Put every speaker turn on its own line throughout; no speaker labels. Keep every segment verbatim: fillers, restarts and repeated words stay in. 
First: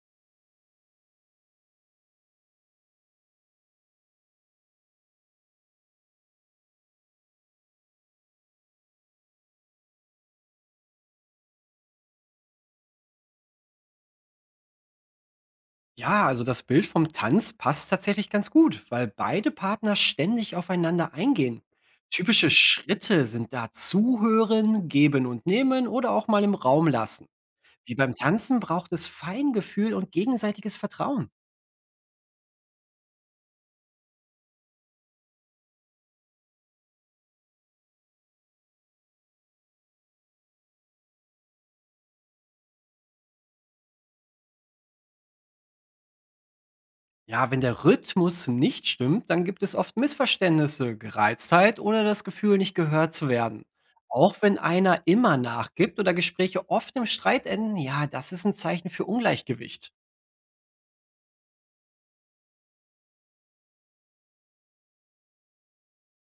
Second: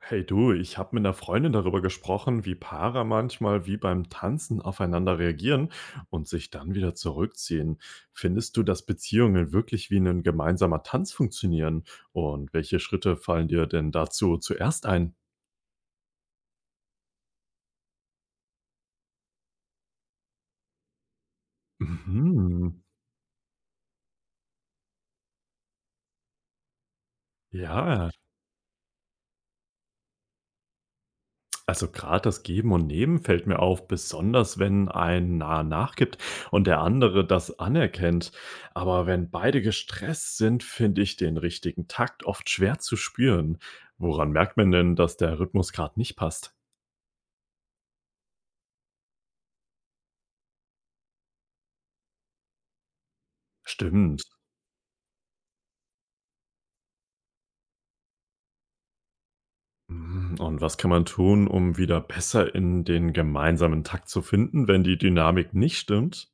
Hey du, ich habe mit einer Freundin darüber gesprochen, wie Paare manchmal wie beim Tanzen aufeinander reagieren und sich dann wieder zurückziehen. Findest du, dass Beziehungen wirklich wie ein gemeinsamer Tanz funktionieren? Und welche Schritte fallen dir denn dazu zuerst ein?
Ja, also das Bild vom Tanz passt tatsächlich ganz gut, weil beide Partner ständig aufeinander eingehen. Typische
Mhm.
Schritte sind da zuhören, geben und nehmen oder auch mal im Raum lassen. Wie
Ja.
beim Tanzen braucht es Feingefühl und gegenseitiges Vertrauen.
Also gerade das Geben und Nehmen fällt mir auf, besonders wenn ein nah nachgibt und der andere das anerkennt. Aber wenn beide gestresst sind, finde ich den richtigen Takt oft schwer zu spüren. Woran merkt man denn, dass der Rhythmus gerade nicht passt?
Ja, wenn der Rhythmus nicht stimmt, dann gibt es oft Missverständnisse, Gereiztheit oder das Gefühl, nicht gehört zu werden.
Stimmt.
Auch wenn einer immer nachgibt oder Gespräche oft im Streit enden, ja, das ist ein Zeichen für Ungleichgewicht.
Mm. Und was kann man tun, um wieder besser in den gemeinsamen Takt zu finden, wenn die Dynamik nicht stimmt?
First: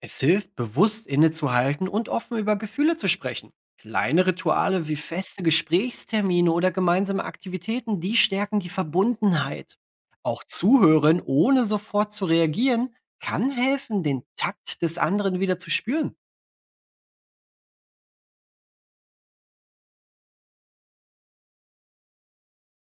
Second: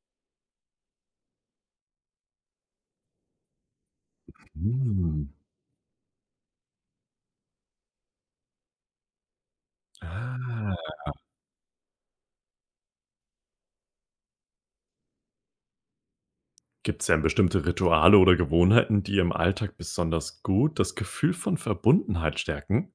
Es hilft, bewusst innezuhalten und offen über Gefühle zu sprechen. Kleine Rituale wie
Hm.
feste Gesprächstermine oder gemeinsame Aktivitäten, die stärken die Verbundenheit. Auch
Ah.
zuhören, ohne sofort zu reagieren, kann helfen, den Takt des anderen wieder zu spüren.
Gibt es denn bestimmte Rituale oder Gewohnheiten, die im Alltag besonders gut das Gefühl von Verbundenheit stärken?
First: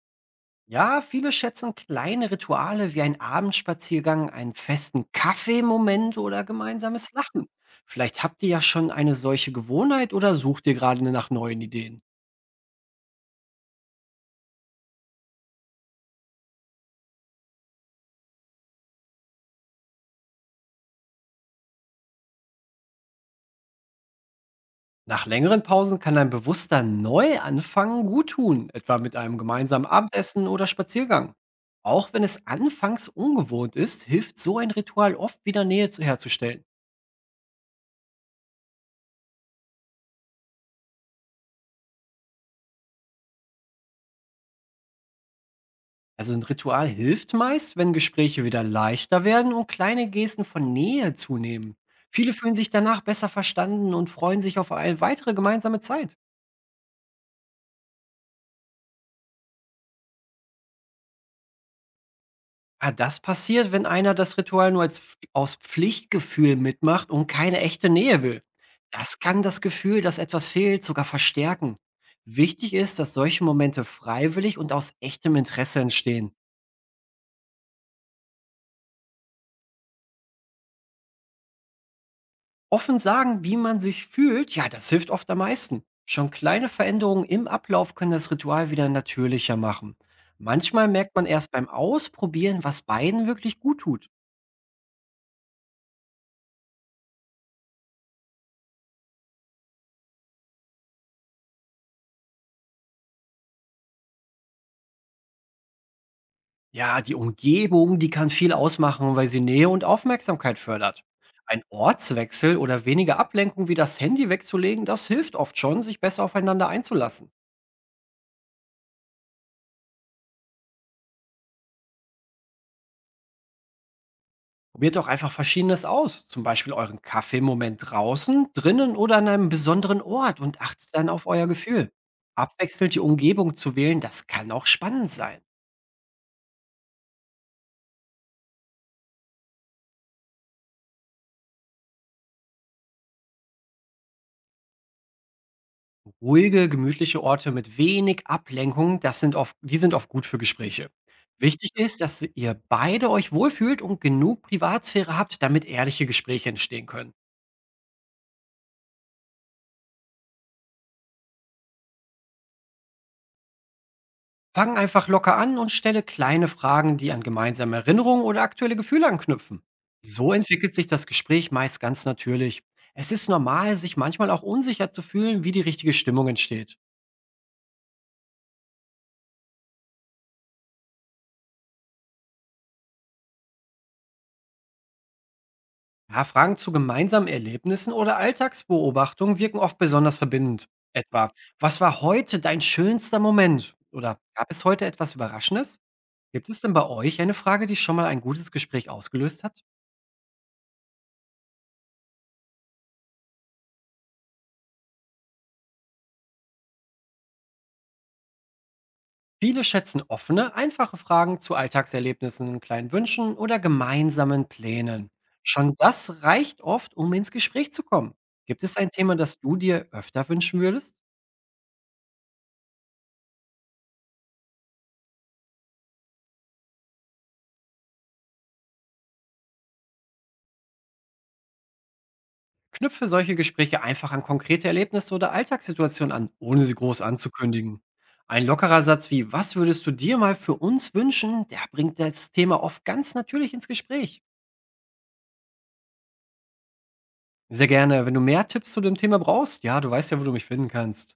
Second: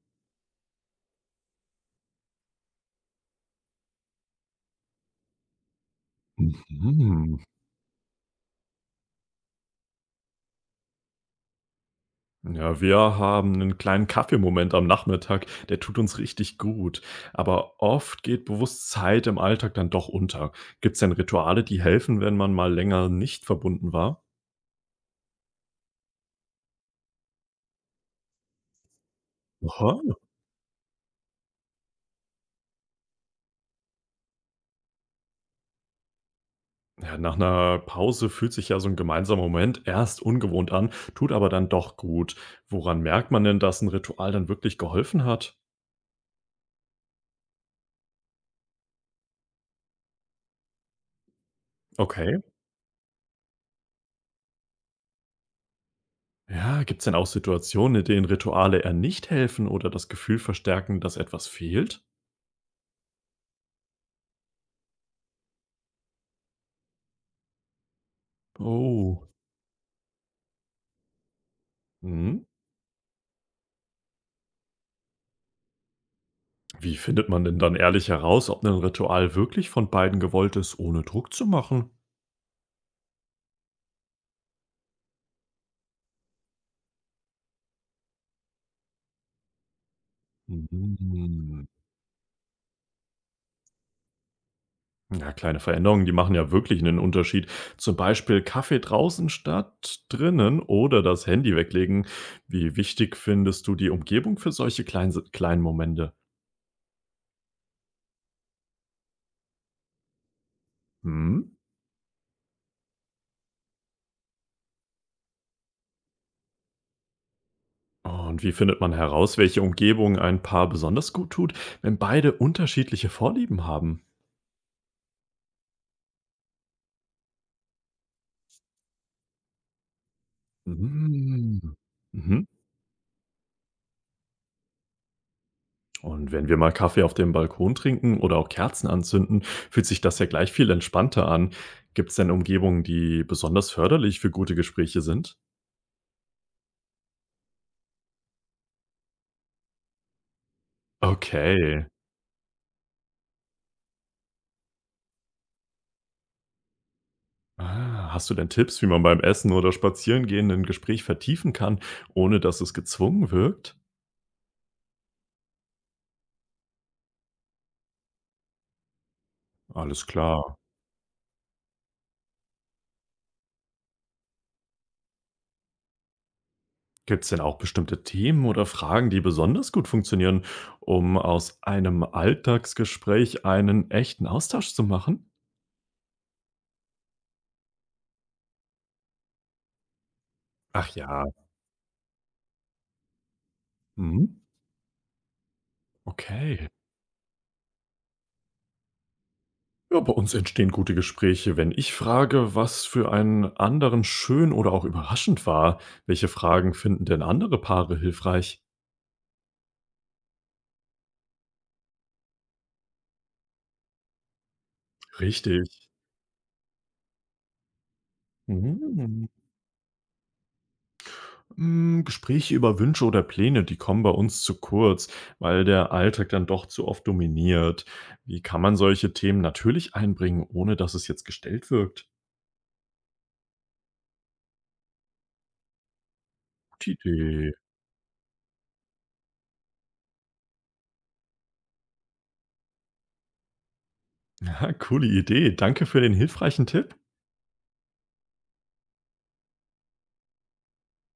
Ja, viele schätzen kleine Rituale wie ein Abendspaziergang, einen festen Kaffeemoment oder gemeinsames
Mhm.
Lachen. Vielleicht habt ihr ja schon eine solche Gewohnheit oder sucht ihr gerade nach neuen Ideen.
Ja, wir haben einen kleinen Kaffeemoment am Nachmittag, der tut uns richtig gut. Aber oft geht bewusst Zeit im Alltag dann doch unter. Gibt es denn Rituale, die helfen, wenn man mal länger nicht verbunden war?
Nach längeren Pausen kann ein bewusster Neuanfang gut tun, etwa mit einem gemeinsamen
Aha.
Abendessen oder Spaziergang. Auch wenn es anfangs ungewohnt ist, hilft so ein Ritual oft wieder Nähe zu- herzustellen.
Ja, nach einer Pause fühlt sich ja so ein gemeinsamer Moment erst ungewohnt an, tut aber dann doch gut. Woran merkt man denn, dass ein Ritual dann wirklich geholfen hat?
Also ein Ritual hilft meist, wenn Gespräche wieder leichter werden und kleine Gesten von Nähe zunehmen. Viele
Okay.
fühlen sich danach besser verstanden und freuen sich auf eine weitere gemeinsame Zeit.
Ja, gibt's denn auch Situationen, in denen Rituale eher nicht helfen oder das Gefühl verstärken, dass etwas fehlt?
Ah, das passiert, wenn einer das Ritual nur als Pf aus Pflichtgefühl mitmacht und keine echte Nähe will. Das
Oh.
kann das Gefühl, dass etwas fehlt, sogar verstärken.
Mhm.
Wichtig ist, dass solche Momente freiwillig und aus echtem Interesse entstehen.
Wie findet man denn dann ehrlich heraus, ob ein Ritual wirklich von beiden gewollt ist, ohne Druck zu machen?
Offen sagen, wie man sich fühlt, ja, das hilft oft am meisten. Schon kleine Veränderungen im Ablauf können das Ritual wieder natürlicher machen. Manchmal merkt man erst
Mhm.
beim Ausprobieren, was beiden wirklich gut tut.
Ja, kleine Veränderungen, die machen ja wirklich einen Unterschied. Zum Beispiel Kaffee draußen statt drinnen oder das Handy weglegen. Wie wichtig findest du die Umgebung für solche kleinen, kleinen Momente?
Ja, die Umgebung, die kann viel ausmachen, weil sie Nähe und Aufmerksamkeit fördert.
Hm?
Ein Ortswechsel oder weniger Ablenkung wie das Handy wegzulegen, das hilft oft schon, sich besser aufeinander einzulassen.
Und wie findet man heraus, welche Umgebung ein Paar besonders gut tut, wenn beide unterschiedliche Vorlieben haben?
Probiert doch einfach Verschiedenes aus, zum Beispiel euren Kaffeemoment draußen, drinnen oder an einem besonderen Ort, und achtet dann auf euer
Mm.
Gefühl.
Mhm.
Abwechselnd die Umgebung zu wählen, das kann auch spannend sein.
Und wenn wir mal Kaffee auf dem Balkon trinken oder auch Kerzen anzünden, fühlt sich das ja gleich viel entspannter an. Gibt es denn Umgebungen, die besonders förderlich für gute Gespräche sind?
Ruhige, gemütliche Orte mit wenig Ablenkung, das sind oft die sind oft gut für Gespräche. Wichtig
Okay.
ist, dass ihr beide euch wohlfühlt und genug Privatsphäre habt, damit ehrliche Gespräche entstehen können.
Ah, hast du denn Tipps, wie man beim Essen oder Spazierengehen ein Gespräch vertiefen kann, ohne dass es gezwungen wirkt?
Fang einfach locker an und stelle kleine Fragen, die an gemeinsame Erinnerungen oder aktuelle Gefühle anknüpfen.
Alles
So
klar.
entwickelt sich das Gespräch meist ganz natürlich. Es ist normal, sich manchmal auch unsicher zu fühlen, wie die richtige Stimmung entsteht.
Gibt es denn auch bestimmte Themen oder Fragen, die besonders gut funktionieren, um aus einem Alltagsgespräch einen echten Austausch zu machen?
Ja, Fragen zu gemeinsamen Erlebnissen oder Alltagsbeobachtungen wirken oft besonders verbindend.
Ach ja.
Etwa, was war heute dein schönster Moment? Oder
Mhm.
gab es heute etwas Überraschendes? Gibt es
Okay.
denn bei euch eine Frage, die schon mal ein gutes Gespräch ausgelöst hat?
Ja, bei uns entstehen gute Gespräche, wenn ich frage, was für einen anderen schön oder auch überraschend war. Welche Fragen finden denn andere Paare hilfreich?
Viele schätzen offene, einfache Fragen zu Alltagserlebnissen, kleinen Wünschen oder gemeinsamen Plänen.
Richtig.
Schon das reicht oft, um ins Gespräch zu kommen. Gibt es ein Thema,
Mhm.
das du dir öfter wünschen würdest?
Hm, Gespräche über Wünsche oder Pläne, die kommen bei uns zu kurz, weil der Alltag dann doch zu oft dominiert. Wie kann man solche Themen natürlich einbringen, ohne dass es jetzt gestellt wirkt?
Knüpfe solche Gespräche einfach an konkrete Erlebnisse oder Alltagssituationen an, ohne sie
Gute
groß
Idee.
anzukündigen. Ein lockerer Satz wie „Was würdest du dir mal für uns wünschen?" der bringt das Thema oft ganz natürlich ins Gespräch.
Ja, coole Idee. Danke für den hilfreichen Tipp.
Sehr gerne, wenn du mehr Tipps zu dem Thema brauchst, ja, du weißt ja, wo du mich finden kannst.